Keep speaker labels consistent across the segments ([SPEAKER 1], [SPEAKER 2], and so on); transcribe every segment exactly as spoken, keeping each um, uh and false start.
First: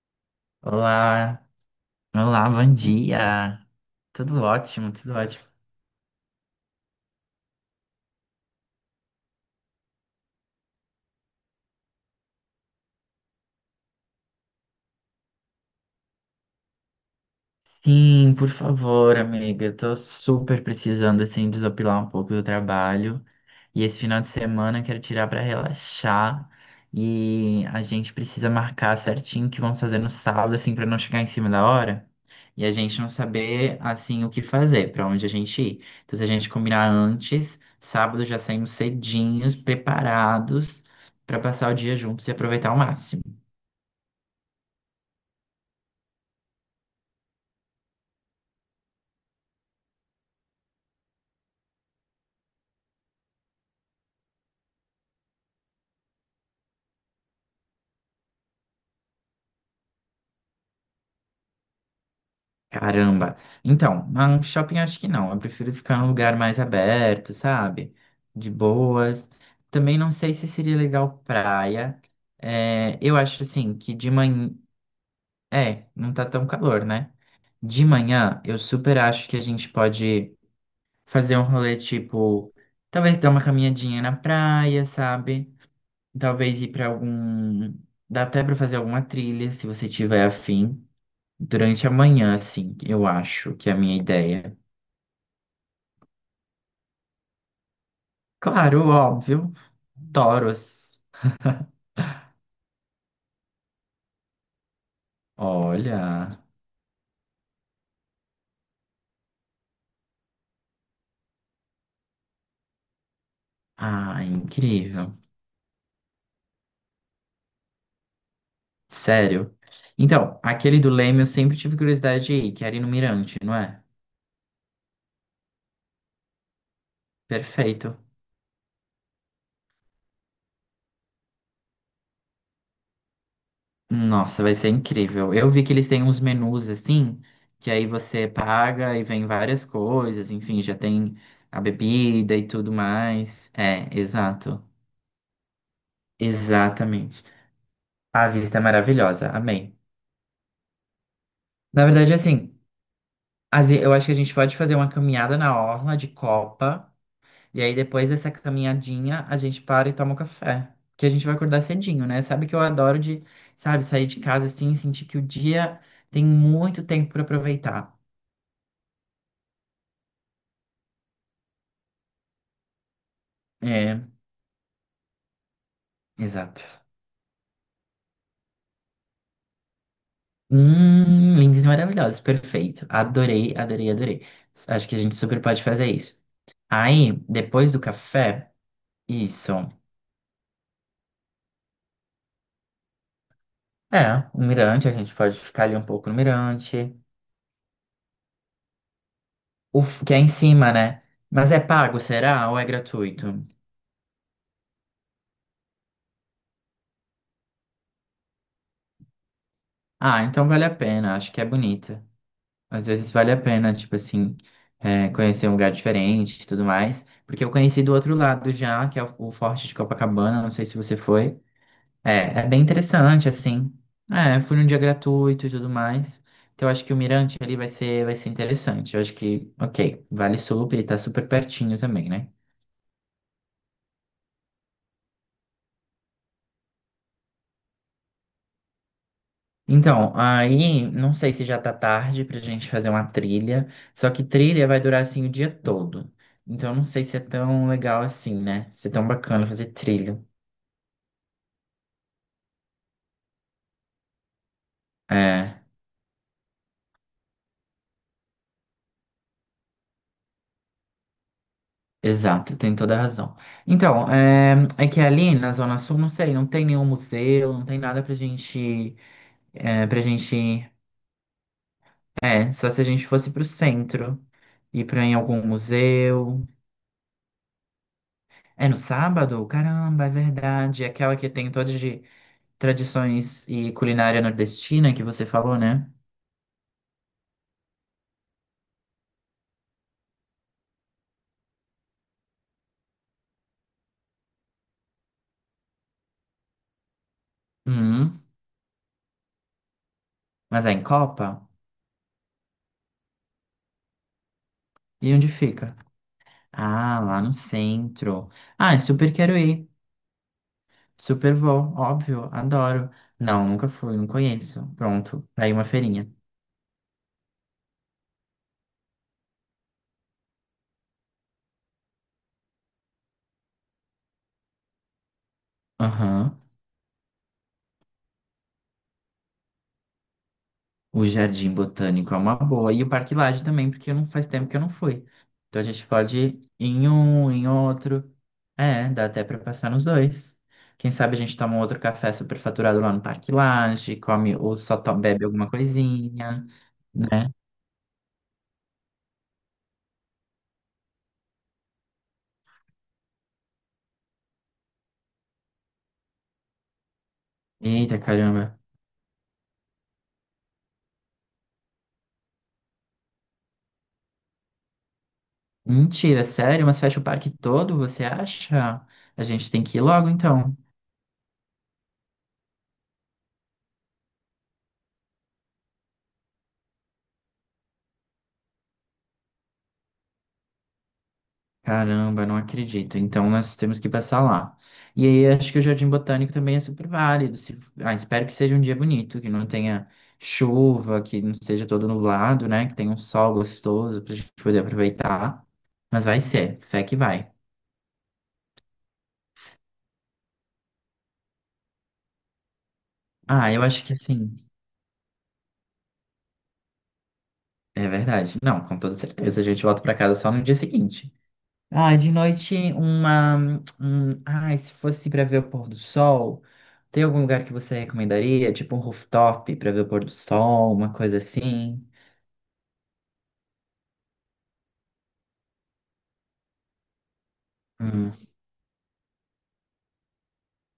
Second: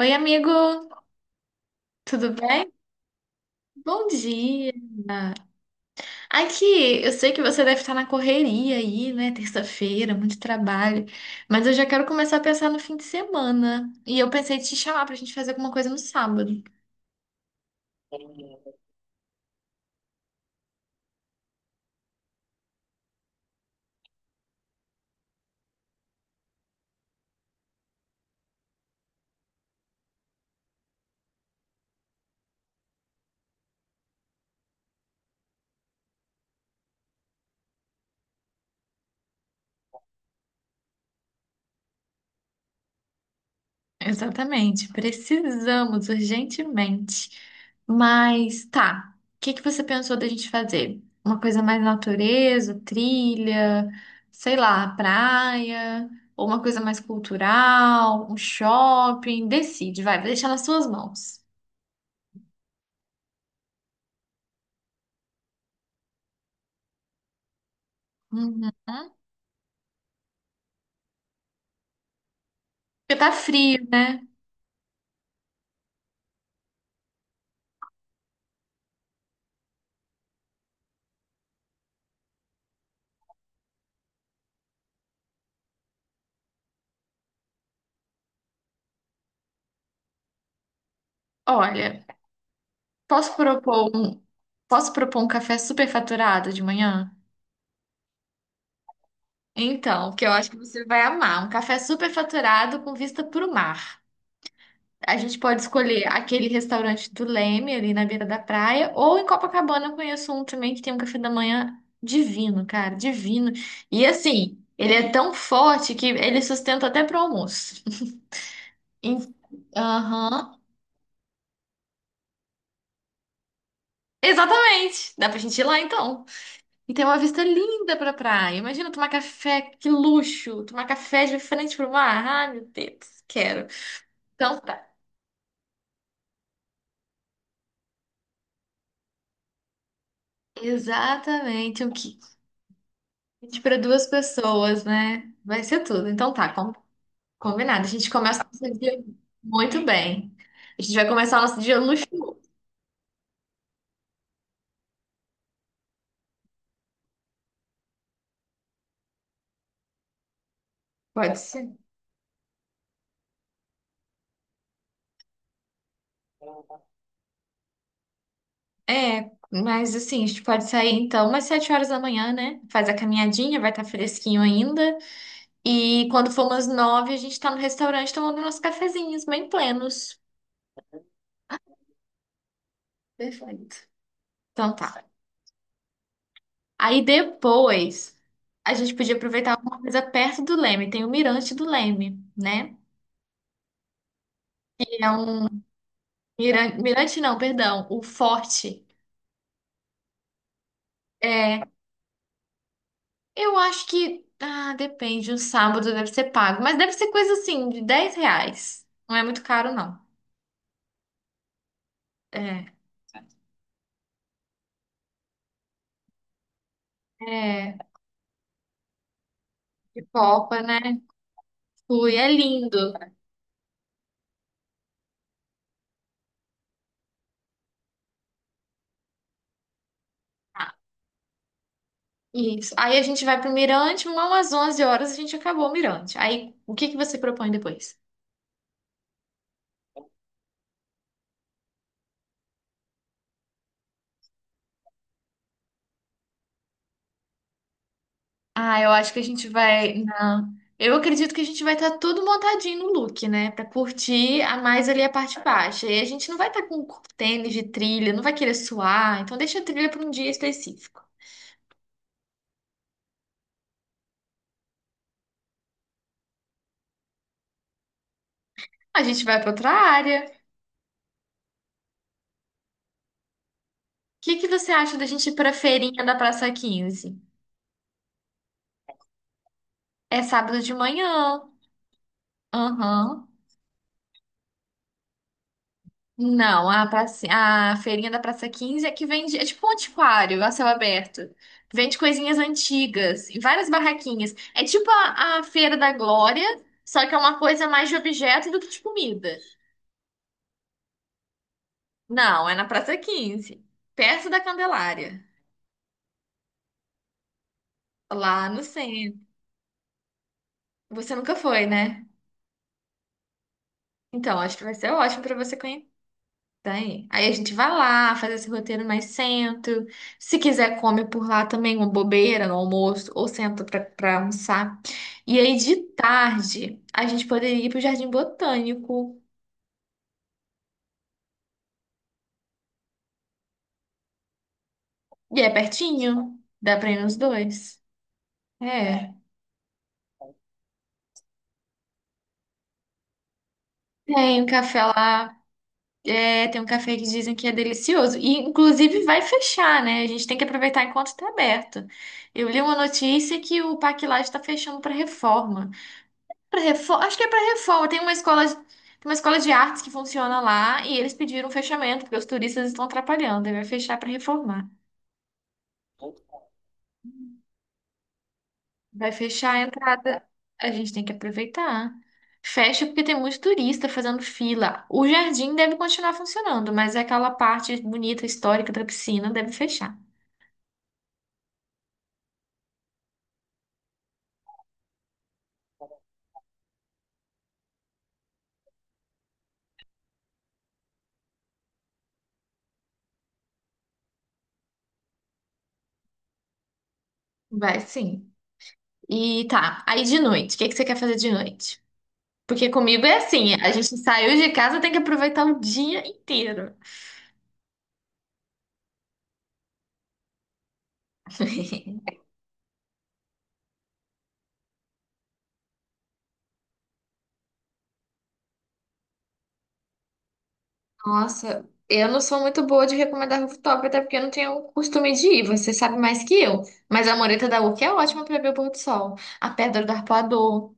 [SPEAKER 1] Oi, amigo,
[SPEAKER 2] Olá,
[SPEAKER 1] tudo
[SPEAKER 2] olá, bom
[SPEAKER 1] bem?
[SPEAKER 2] dia.
[SPEAKER 1] Bom
[SPEAKER 2] Tudo
[SPEAKER 1] dia.
[SPEAKER 2] ótimo, tudo ótimo.
[SPEAKER 1] Aqui, eu sei que você deve estar na correria aí, né? Terça-feira, muito trabalho, mas eu já quero começar a pensar no fim de semana. E eu pensei em te chamar pra gente fazer alguma coisa no sábado.
[SPEAKER 2] Sim, por favor, amiga. Eu tô super precisando, assim, desopilar um pouco do trabalho. E esse final de semana eu quero tirar pra relaxar. E a gente precisa marcar certinho o que vamos fazer no sábado, assim, pra não chegar em cima da hora. E a gente não saber, assim, o que fazer, pra onde a gente ir. Então, se a gente combinar antes, sábado já saímos cedinhos, preparados, pra passar o dia juntos e aproveitar ao máximo.
[SPEAKER 1] Exatamente, precisamos urgentemente. Mas tá, o que que você pensou da gente fazer? Uma coisa mais natureza, trilha, sei lá, praia, ou uma coisa mais cultural, um shopping? Decide, vai, vou deixar nas suas mãos.
[SPEAKER 2] Caramba. Então, mas um shopping acho que não. Eu prefiro ficar num lugar mais aberto, sabe? De
[SPEAKER 1] Uhum.
[SPEAKER 2] boas. Também não sei se seria legal praia. É, eu
[SPEAKER 1] Porque tá
[SPEAKER 2] acho assim
[SPEAKER 1] frio,
[SPEAKER 2] que de
[SPEAKER 1] né?
[SPEAKER 2] manhã. É, não tá tão calor, né? De manhã, eu super acho que a gente pode fazer um rolê tipo. Talvez dar uma caminhadinha na praia, sabe? Talvez ir pra algum. Dá até pra fazer alguma trilha, se você tiver afim. Durante a
[SPEAKER 1] Olha,
[SPEAKER 2] manhã, assim, eu
[SPEAKER 1] posso
[SPEAKER 2] acho que é a
[SPEAKER 1] propor
[SPEAKER 2] minha
[SPEAKER 1] um,
[SPEAKER 2] ideia.
[SPEAKER 1] posso propor um café superfaturado de manhã?
[SPEAKER 2] Claro, óbvio,
[SPEAKER 1] Então, que eu acho que você
[SPEAKER 2] toros.
[SPEAKER 1] vai amar, um café superfaturado com vista para o mar. A gente pode escolher
[SPEAKER 2] Olha,
[SPEAKER 1] aquele restaurante do Leme, ali na beira da praia, ou em Copacabana eu conheço um também que tem um café da manhã divino, cara, divino. E
[SPEAKER 2] ah,
[SPEAKER 1] assim, ele é
[SPEAKER 2] incrível.
[SPEAKER 1] tão forte que ele sustenta até pro almoço. Em-
[SPEAKER 2] Sério. Então,
[SPEAKER 1] Aham.
[SPEAKER 2] aquele do Leme eu sempre tive curiosidade de ir, que era ir no Mirante, não é?
[SPEAKER 1] Exatamente. Dá pra gente ir lá então. E tem uma vista linda
[SPEAKER 2] Perfeito.
[SPEAKER 1] pra praia. Imagina tomar café, que luxo! Tomar café de frente pro mar. Ai, meu Deus, quero.
[SPEAKER 2] Nossa, vai
[SPEAKER 1] Então
[SPEAKER 2] ser
[SPEAKER 1] tá.
[SPEAKER 2] incrível. Eu vi que eles têm uns menus assim, que aí você paga e vem várias coisas, enfim, já tem a
[SPEAKER 1] Exatamente, um kit
[SPEAKER 2] bebida e tudo mais.
[SPEAKER 1] para
[SPEAKER 2] É,
[SPEAKER 1] duas
[SPEAKER 2] exato.
[SPEAKER 1] pessoas, né? Vai ser tudo. Então tá,
[SPEAKER 2] Exatamente.
[SPEAKER 1] combinado. A gente
[SPEAKER 2] A
[SPEAKER 1] começa o
[SPEAKER 2] vista é
[SPEAKER 1] nosso dia
[SPEAKER 2] maravilhosa. Amei.
[SPEAKER 1] muito bem. A gente vai começar o nosso dia
[SPEAKER 2] Na verdade,
[SPEAKER 1] luxuoso.
[SPEAKER 2] assim, as- eu acho que a gente pode fazer uma caminhada na orla de Copa, e aí depois dessa caminhadinha a gente para e toma um café, que a gente vai
[SPEAKER 1] Pode
[SPEAKER 2] acordar
[SPEAKER 1] ser.
[SPEAKER 2] cedinho, né? Sabe que eu adoro de, sabe, sair de casa assim, sentir que o dia tem muito tempo para aproveitar.
[SPEAKER 1] É, mas assim, a gente pode sair então umas sete horas da manhã, né? Faz a caminhadinha, vai estar
[SPEAKER 2] É,
[SPEAKER 1] fresquinho ainda. E quando for
[SPEAKER 2] exato.
[SPEAKER 1] umas nove, a gente tá no restaurante tomando nossos cafezinhos, bem plenos.
[SPEAKER 2] Hum, lindos e maravilhosos, perfeito. Adorei,
[SPEAKER 1] Perfeito.
[SPEAKER 2] adorei, adorei. S-
[SPEAKER 1] Então
[SPEAKER 2] Acho que a
[SPEAKER 1] tá.
[SPEAKER 2] gente super pode fazer isso.
[SPEAKER 1] Aí
[SPEAKER 2] Aí, depois do
[SPEAKER 1] depois,
[SPEAKER 2] café,
[SPEAKER 1] a gente podia
[SPEAKER 2] isso.
[SPEAKER 1] aproveitar alguma coisa perto do Leme. Tem o Mirante do Leme, né?
[SPEAKER 2] É, o mirante, a
[SPEAKER 1] Que é
[SPEAKER 2] gente pode
[SPEAKER 1] um.
[SPEAKER 2] ficar ali um pouco no
[SPEAKER 1] Mira-
[SPEAKER 2] mirante.
[SPEAKER 1] Mirante não, perdão. O Forte.
[SPEAKER 2] O f- que é em cima, né? Mas é
[SPEAKER 1] É,
[SPEAKER 2] pago, será? Ou é gratuito?
[SPEAKER 1] eu acho que. Ah, depende. O sábado deve ser pago. Mas deve ser coisa assim, de dez reais. Não é muito caro, não.
[SPEAKER 2] Ah, então vale a pena, acho que é bonita.
[SPEAKER 1] É.
[SPEAKER 2] Às vezes vale a pena, tipo assim, é, conhecer um lugar diferente e tudo mais. Porque eu
[SPEAKER 1] É.
[SPEAKER 2] conheci do outro lado já, que é o o Forte de Copacabana, não
[SPEAKER 1] Pipoca,
[SPEAKER 2] sei se você
[SPEAKER 1] né?
[SPEAKER 2] foi.
[SPEAKER 1] Fui, é
[SPEAKER 2] É, é bem
[SPEAKER 1] lindo.
[SPEAKER 2] interessante, assim. É, fui num dia gratuito e tudo mais. Então eu acho que o Mirante ali vai ser, vai ser interessante. Eu acho que, ok, vale
[SPEAKER 1] Ah,
[SPEAKER 2] super e tá super pertinho também, né?
[SPEAKER 1] isso. Aí a gente vai pro Mirante, umas onze horas a gente acabou o Mirante. Aí, o que que você propõe depois?
[SPEAKER 2] Então, aí, não sei se já tá tarde pra gente fazer uma trilha, só que trilha vai durar assim o dia todo. Então, não sei se é tão legal assim, né?
[SPEAKER 1] Ah,
[SPEAKER 2] Se
[SPEAKER 1] eu
[SPEAKER 2] é tão
[SPEAKER 1] acho que a
[SPEAKER 2] bacana
[SPEAKER 1] gente
[SPEAKER 2] fazer
[SPEAKER 1] vai.
[SPEAKER 2] trilha.
[SPEAKER 1] Não. Eu acredito que a gente vai estar tudo montadinho no look, né? Pra curtir a mais ali a parte
[SPEAKER 2] É,
[SPEAKER 1] baixa. E a gente não vai estar com tênis de trilha, não vai querer suar. Então deixa a trilha pra um dia específico.
[SPEAKER 2] exato, tem toda a razão. Então, é, é que ali na Zona Sul, não sei, não tem nenhum museu, não tem nada pra gente,
[SPEAKER 1] A gente vai para outra
[SPEAKER 2] é, pra
[SPEAKER 1] área. O
[SPEAKER 2] gente, é, só se a gente fosse pro centro,
[SPEAKER 1] que que você
[SPEAKER 2] ir
[SPEAKER 1] acha
[SPEAKER 2] pra
[SPEAKER 1] da
[SPEAKER 2] em
[SPEAKER 1] gente ir
[SPEAKER 2] algum
[SPEAKER 1] para feirinha da
[SPEAKER 2] museu.
[SPEAKER 1] Praça Quinze?
[SPEAKER 2] É no sábado? Caramba, é
[SPEAKER 1] É sábado de
[SPEAKER 2] verdade. É aquela que
[SPEAKER 1] manhã.
[SPEAKER 2] tem toda de
[SPEAKER 1] Aham.
[SPEAKER 2] tradições e culinária nordestina que você falou, né?
[SPEAKER 1] Não, a, praça, a feirinha da Praça Quinze é que vende, é tipo um antiquário a céu aberto. Vende coisinhas antigas e várias barraquinhas. É tipo a, a Feira da Glória, só que é uma coisa mais de
[SPEAKER 2] Uhum.
[SPEAKER 1] objeto do que de comida.
[SPEAKER 2] Mas é em Copa?
[SPEAKER 1] Não, é na Praça Quinze, perto da
[SPEAKER 2] E
[SPEAKER 1] Candelária,
[SPEAKER 2] onde fica? Ah, lá no centro.
[SPEAKER 1] lá no
[SPEAKER 2] Ah, super
[SPEAKER 1] centro.
[SPEAKER 2] quero ir.
[SPEAKER 1] Você nunca
[SPEAKER 2] Super
[SPEAKER 1] foi,
[SPEAKER 2] vou,
[SPEAKER 1] né?
[SPEAKER 2] óbvio, adoro. Não, nunca fui, não
[SPEAKER 1] Então, acho que
[SPEAKER 2] conheço.
[SPEAKER 1] vai ser ótimo
[SPEAKER 2] Pronto,
[SPEAKER 1] para
[SPEAKER 2] tá aí
[SPEAKER 1] você.
[SPEAKER 2] uma feirinha.
[SPEAKER 1] Tem. Aí a gente vai lá, faz esse roteiro mais sento. Se quiser, come por lá também, uma bobeira no almoço, ou senta pra, pra almoçar. E aí, de
[SPEAKER 2] Aham.
[SPEAKER 1] tarde, a gente poderia ir pro Jardim Botânico.
[SPEAKER 2] O Jardim Botânico é uma boa. E o Parque Lage também, porque não faz tempo que eu não fui.
[SPEAKER 1] E é
[SPEAKER 2] Então a gente
[SPEAKER 1] pertinho,
[SPEAKER 2] pode ir
[SPEAKER 1] dá
[SPEAKER 2] em
[SPEAKER 1] pra ir nos
[SPEAKER 2] um, em
[SPEAKER 1] dois.
[SPEAKER 2] outro. É, dá
[SPEAKER 1] É.
[SPEAKER 2] até para passar nos dois. Quem sabe a gente toma um outro café superfaturado lá no Parque Lage, come
[SPEAKER 1] Tem um
[SPEAKER 2] ou só
[SPEAKER 1] café
[SPEAKER 2] to- bebe
[SPEAKER 1] lá,
[SPEAKER 2] alguma coisinha,
[SPEAKER 1] é, tem um café que
[SPEAKER 2] né?
[SPEAKER 1] dizem que é delicioso. E, inclusive, vai fechar, né? A gente tem que aproveitar enquanto está aberto. Eu li uma notícia que o Parque Lage está fechando para reforma. Pra Refor- Acho que é para reforma. Tem
[SPEAKER 2] Eita,
[SPEAKER 1] uma escola, tem
[SPEAKER 2] caramba.
[SPEAKER 1] uma escola de artes que funciona lá e eles pediram um fechamento porque os turistas estão atrapalhando. Aí vai fechar para reformar.
[SPEAKER 2] Mentira, sério? Mas fecha o parque todo, você acha?
[SPEAKER 1] Vai
[SPEAKER 2] A gente
[SPEAKER 1] fechar a
[SPEAKER 2] tem que ir logo
[SPEAKER 1] entrada.
[SPEAKER 2] então.
[SPEAKER 1] A gente tem que aproveitar. Fecha porque tem muito turista fazendo fila. O jardim deve continuar funcionando, mas aquela parte bonita, histórica da piscina deve fechar.
[SPEAKER 2] Caramba, não acredito. Então nós temos que passar lá. E aí acho que o Jardim Botânico também é super válido. se- Ah, espero que seja um dia bonito, que não tenha chuva, que não seja todo nublado, né? Que tenha um sol gostoso pra gente poder aproveitar. Mas vai ser, fé que vai.
[SPEAKER 1] Vai sim. E tá. Aí de noite, o que que você quer fazer de noite? Porque comigo é
[SPEAKER 2] Ah,
[SPEAKER 1] assim,
[SPEAKER 2] eu
[SPEAKER 1] a
[SPEAKER 2] acho que
[SPEAKER 1] gente saiu
[SPEAKER 2] assim,
[SPEAKER 1] de casa, tem que aproveitar o dia inteiro.
[SPEAKER 2] é verdade. Não, com toda certeza, a gente volta pra casa só no dia seguinte. Ah, de noite uma. Um, ai, se fosse para ver o pôr do sol, tem algum lugar que você recomendaria? Tipo um rooftop para ver o pôr do sol, uma coisa
[SPEAKER 1] Nossa,
[SPEAKER 2] assim?
[SPEAKER 1] eu não sou muito boa de recomendar rooftop, até porque eu não tenho o costume de ir, você sabe mais que eu. Mas a mureta da Urca é
[SPEAKER 2] Hum,
[SPEAKER 1] ótima para ver o pôr do sol. A Pedra do Arpoador.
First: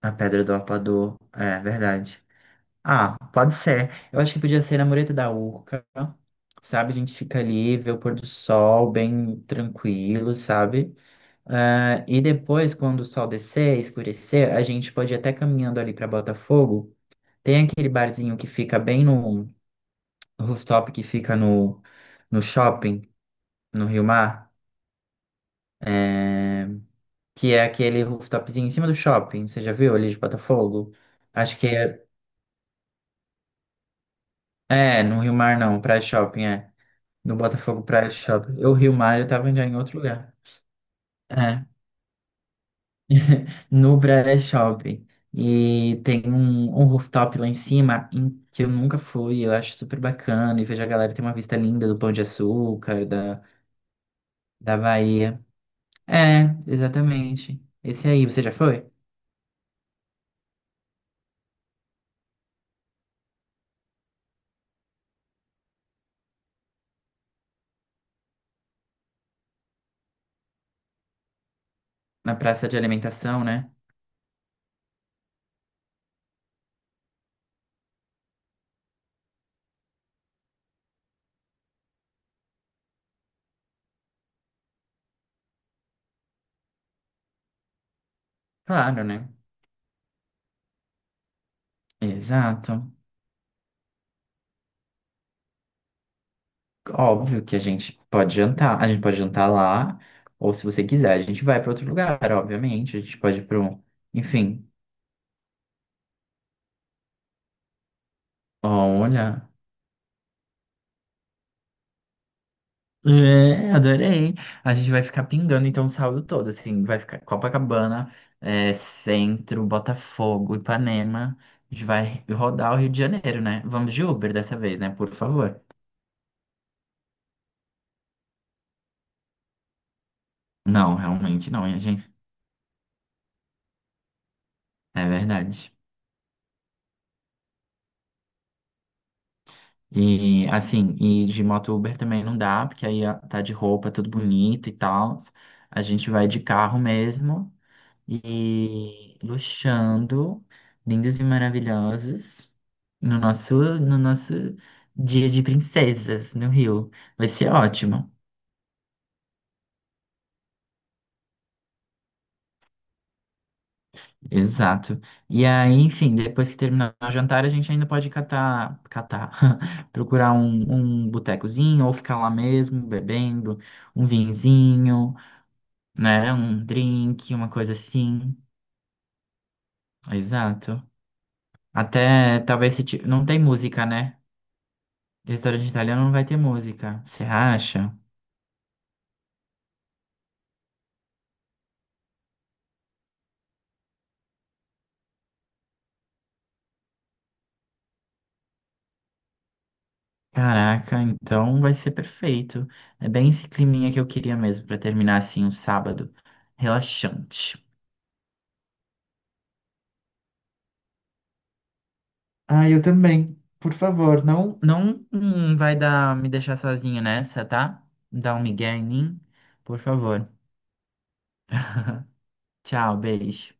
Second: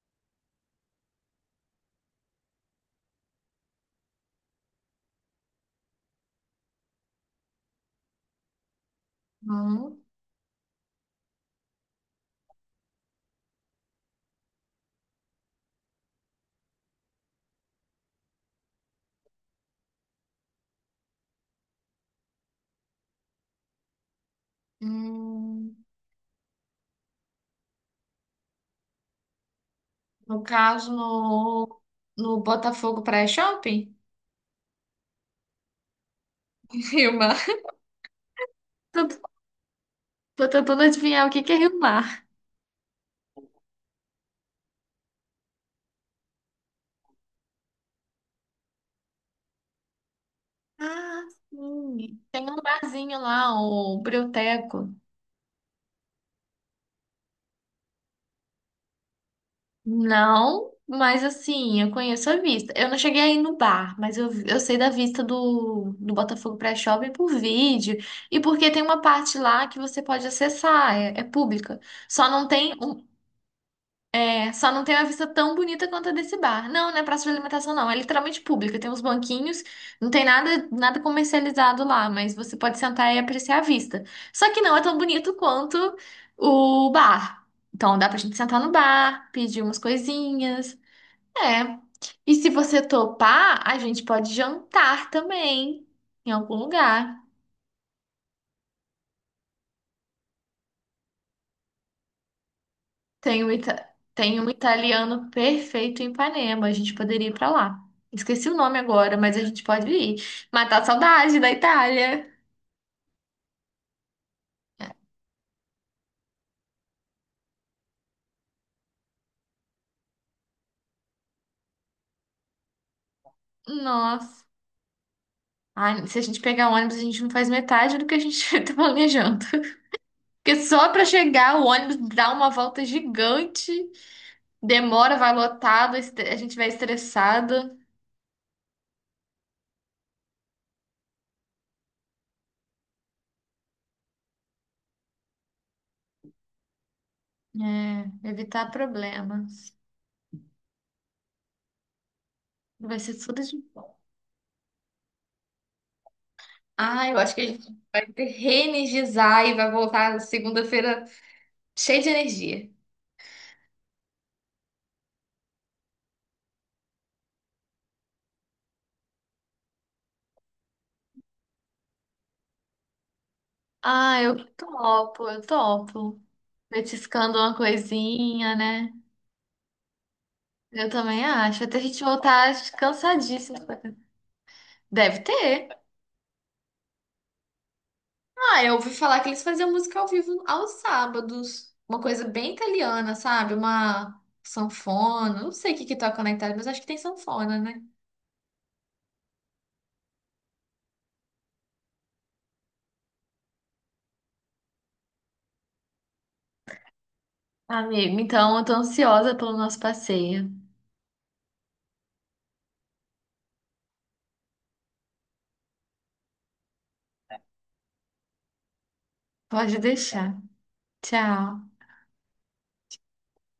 [SPEAKER 2] a Pedra do Apador. É, verdade. Ah, pode ser. Eu acho que podia ser na Mureta da Urca, sabe? A gente fica ali, vê o pôr do sol bem
[SPEAKER 1] Hum,
[SPEAKER 2] tranquilo, sabe? Ah, e depois, quando o sol descer, escurecer, a gente pode ir até caminhando ali para Botafogo. Tem aquele barzinho que fica bem no rooftop que fica no, no shopping, no Rio Mar,
[SPEAKER 1] hum,
[SPEAKER 2] é, que é aquele rooftopzinho em cima do shopping, você já viu ali de
[SPEAKER 1] no caso,
[SPEAKER 2] Botafogo? Acho que
[SPEAKER 1] no,
[SPEAKER 2] é,
[SPEAKER 1] no Botafogo Praia Shopping.
[SPEAKER 2] é no Rio Mar não, Praia Shopping, é.
[SPEAKER 1] Rio
[SPEAKER 2] No
[SPEAKER 1] Mar.
[SPEAKER 2] Botafogo Praia Shopping. Eu, Rio Mar, eu
[SPEAKER 1] Tô,
[SPEAKER 2] tava já em outro lugar.
[SPEAKER 1] tô tentando adivinhar o que que é
[SPEAKER 2] É,
[SPEAKER 1] Rio Mar.
[SPEAKER 2] no Praia Shopping. E tem um, um rooftop lá em cima em- que eu nunca fui, eu acho super bacana. E vejo a galera
[SPEAKER 1] Ah,
[SPEAKER 2] tem uma vista linda do Pão
[SPEAKER 1] sim.
[SPEAKER 2] de
[SPEAKER 1] Tem um
[SPEAKER 2] Açúcar,
[SPEAKER 1] barzinho
[SPEAKER 2] da,
[SPEAKER 1] lá, o
[SPEAKER 2] da
[SPEAKER 1] Brioteco.
[SPEAKER 2] Bahia. É, exatamente. Esse aí, você já foi?
[SPEAKER 1] Não, mas assim, eu conheço a vista. Eu não cheguei aí no bar, mas eu, eu sei da vista do, do Botafogo pré-shopping por vídeo. E porque tem uma parte lá que você pode acessar, é, é pública. Só
[SPEAKER 2] Na
[SPEAKER 1] não
[SPEAKER 2] praça
[SPEAKER 1] tem
[SPEAKER 2] de
[SPEAKER 1] um,
[SPEAKER 2] alimentação, né?
[SPEAKER 1] é, só não tem uma vista tão bonita quanto a desse bar. Não, não é praça de alimentação, não. É literalmente pública. Tem uns banquinhos, não tem nada, nada comercializado lá, mas você pode sentar e apreciar a vista. Só que não é tão bonito quanto o bar. Então dá pra gente sentar no
[SPEAKER 2] Claro,
[SPEAKER 1] bar,
[SPEAKER 2] né?
[SPEAKER 1] pedir umas coisinhas. É. E se
[SPEAKER 2] Exato.
[SPEAKER 1] você topar, a gente pode jantar também em algum lugar.
[SPEAKER 2] Óbvio que a gente pode jantar. A gente pode jantar lá, ou se você quiser, a gente vai para outro lugar, obviamente. A gente pode
[SPEAKER 1] Tem
[SPEAKER 2] ir
[SPEAKER 1] um,
[SPEAKER 2] para um.
[SPEAKER 1] ita- Tem um
[SPEAKER 2] Enfim,
[SPEAKER 1] italiano perfeito em Ipanema, a gente poderia ir pra lá. Esqueci o nome agora, mas a
[SPEAKER 2] olha.
[SPEAKER 1] gente pode ir. Matar a saudade da Itália.
[SPEAKER 2] É, adorei. A gente vai ficar pingando então o sábado todo, assim, vai ficar Copacabana, é, Centro, Botafogo, Ipanema. A gente vai rodar o Rio de Janeiro, né? Vamos de Uber
[SPEAKER 1] Nossa.
[SPEAKER 2] dessa vez, né? Por favor.
[SPEAKER 1] Ai, se a gente pegar ônibus, a gente não faz metade do que a gente tá planejando. Porque só
[SPEAKER 2] Não,
[SPEAKER 1] pra
[SPEAKER 2] realmente
[SPEAKER 1] chegar, o
[SPEAKER 2] não, hein,
[SPEAKER 1] ônibus
[SPEAKER 2] gente.
[SPEAKER 1] dá uma volta gigante,
[SPEAKER 2] É
[SPEAKER 1] demora, vai
[SPEAKER 2] verdade.
[SPEAKER 1] lotado, a gente vai estressada.
[SPEAKER 2] E assim, e de moto Uber também não dá, porque aí ó, tá de roupa, tudo bonito e tal. A gente vai de carro mesmo
[SPEAKER 1] É, evitar
[SPEAKER 2] e
[SPEAKER 1] problemas.
[SPEAKER 2] luxando, lindos e maravilhosos,
[SPEAKER 1] Vai ser
[SPEAKER 2] no
[SPEAKER 1] tudo
[SPEAKER 2] nosso,
[SPEAKER 1] de bom.
[SPEAKER 2] no nosso dia de princesas no Rio.
[SPEAKER 1] Ah, eu
[SPEAKER 2] Vai
[SPEAKER 1] acho que a
[SPEAKER 2] ser
[SPEAKER 1] gente vai
[SPEAKER 2] ótimo.
[SPEAKER 1] ter reenergizar e vai voltar segunda-feira cheio de energia.
[SPEAKER 2] Exato. E aí, enfim, depois que terminar o jantar, a gente ainda pode catar, catar, procurar um, um botecozinho ou ficar lá mesmo bebendo um
[SPEAKER 1] Ah, eu
[SPEAKER 2] vinhozinho,
[SPEAKER 1] topo, eu topo.
[SPEAKER 2] né? Um drink,
[SPEAKER 1] Petiscando
[SPEAKER 2] uma
[SPEAKER 1] uma
[SPEAKER 2] coisa assim.
[SPEAKER 1] coisinha, né?
[SPEAKER 2] Exato.
[SPEAKER 1] Eu também acho. Até a gente
[SPEAKER 2] Até
[SPEAKER 1] voltar
[SPEAKER 2] talvez se ti- não tem
[SPEAKER 1] cansadíssimo.
[SPEAKER 2] música, né?
[SPEAKER 1] Deve
[SPEAKER 2] Restaurante
[SPEAKER 1] ter.
[SPEAKER 2] italiano não vai ter música. Você acha?
[SPEAKER 1] Ah, eu ouvi falar que eles faziam música ao vivo aos sábados. Uma coisa bem italiana, sabe? Uma sanfona. Não sei o que que toca na Itália, mas acho que tem sanfona, né?
[SPEAKER 2] Caraca, então vai ser perfeito. É bem esse climinha que eu queria mesmo pra terminar assim um sábado relaxante.
[SPEAKER 1] Amigo, então eu tô ansiosa pelo nosso passeio.
[SPEAKER 2] Ah, eu também. Por favor, não, não hum, vai dar me deixar sozinho nessa, tá? Dá um migué em mim,
[SPEAKER 1] Pode
[SPEAKER 2] por favor.
[SPEAKER 1] deixar. Tchau.
[SPEAKER 2] Tchau, beijo.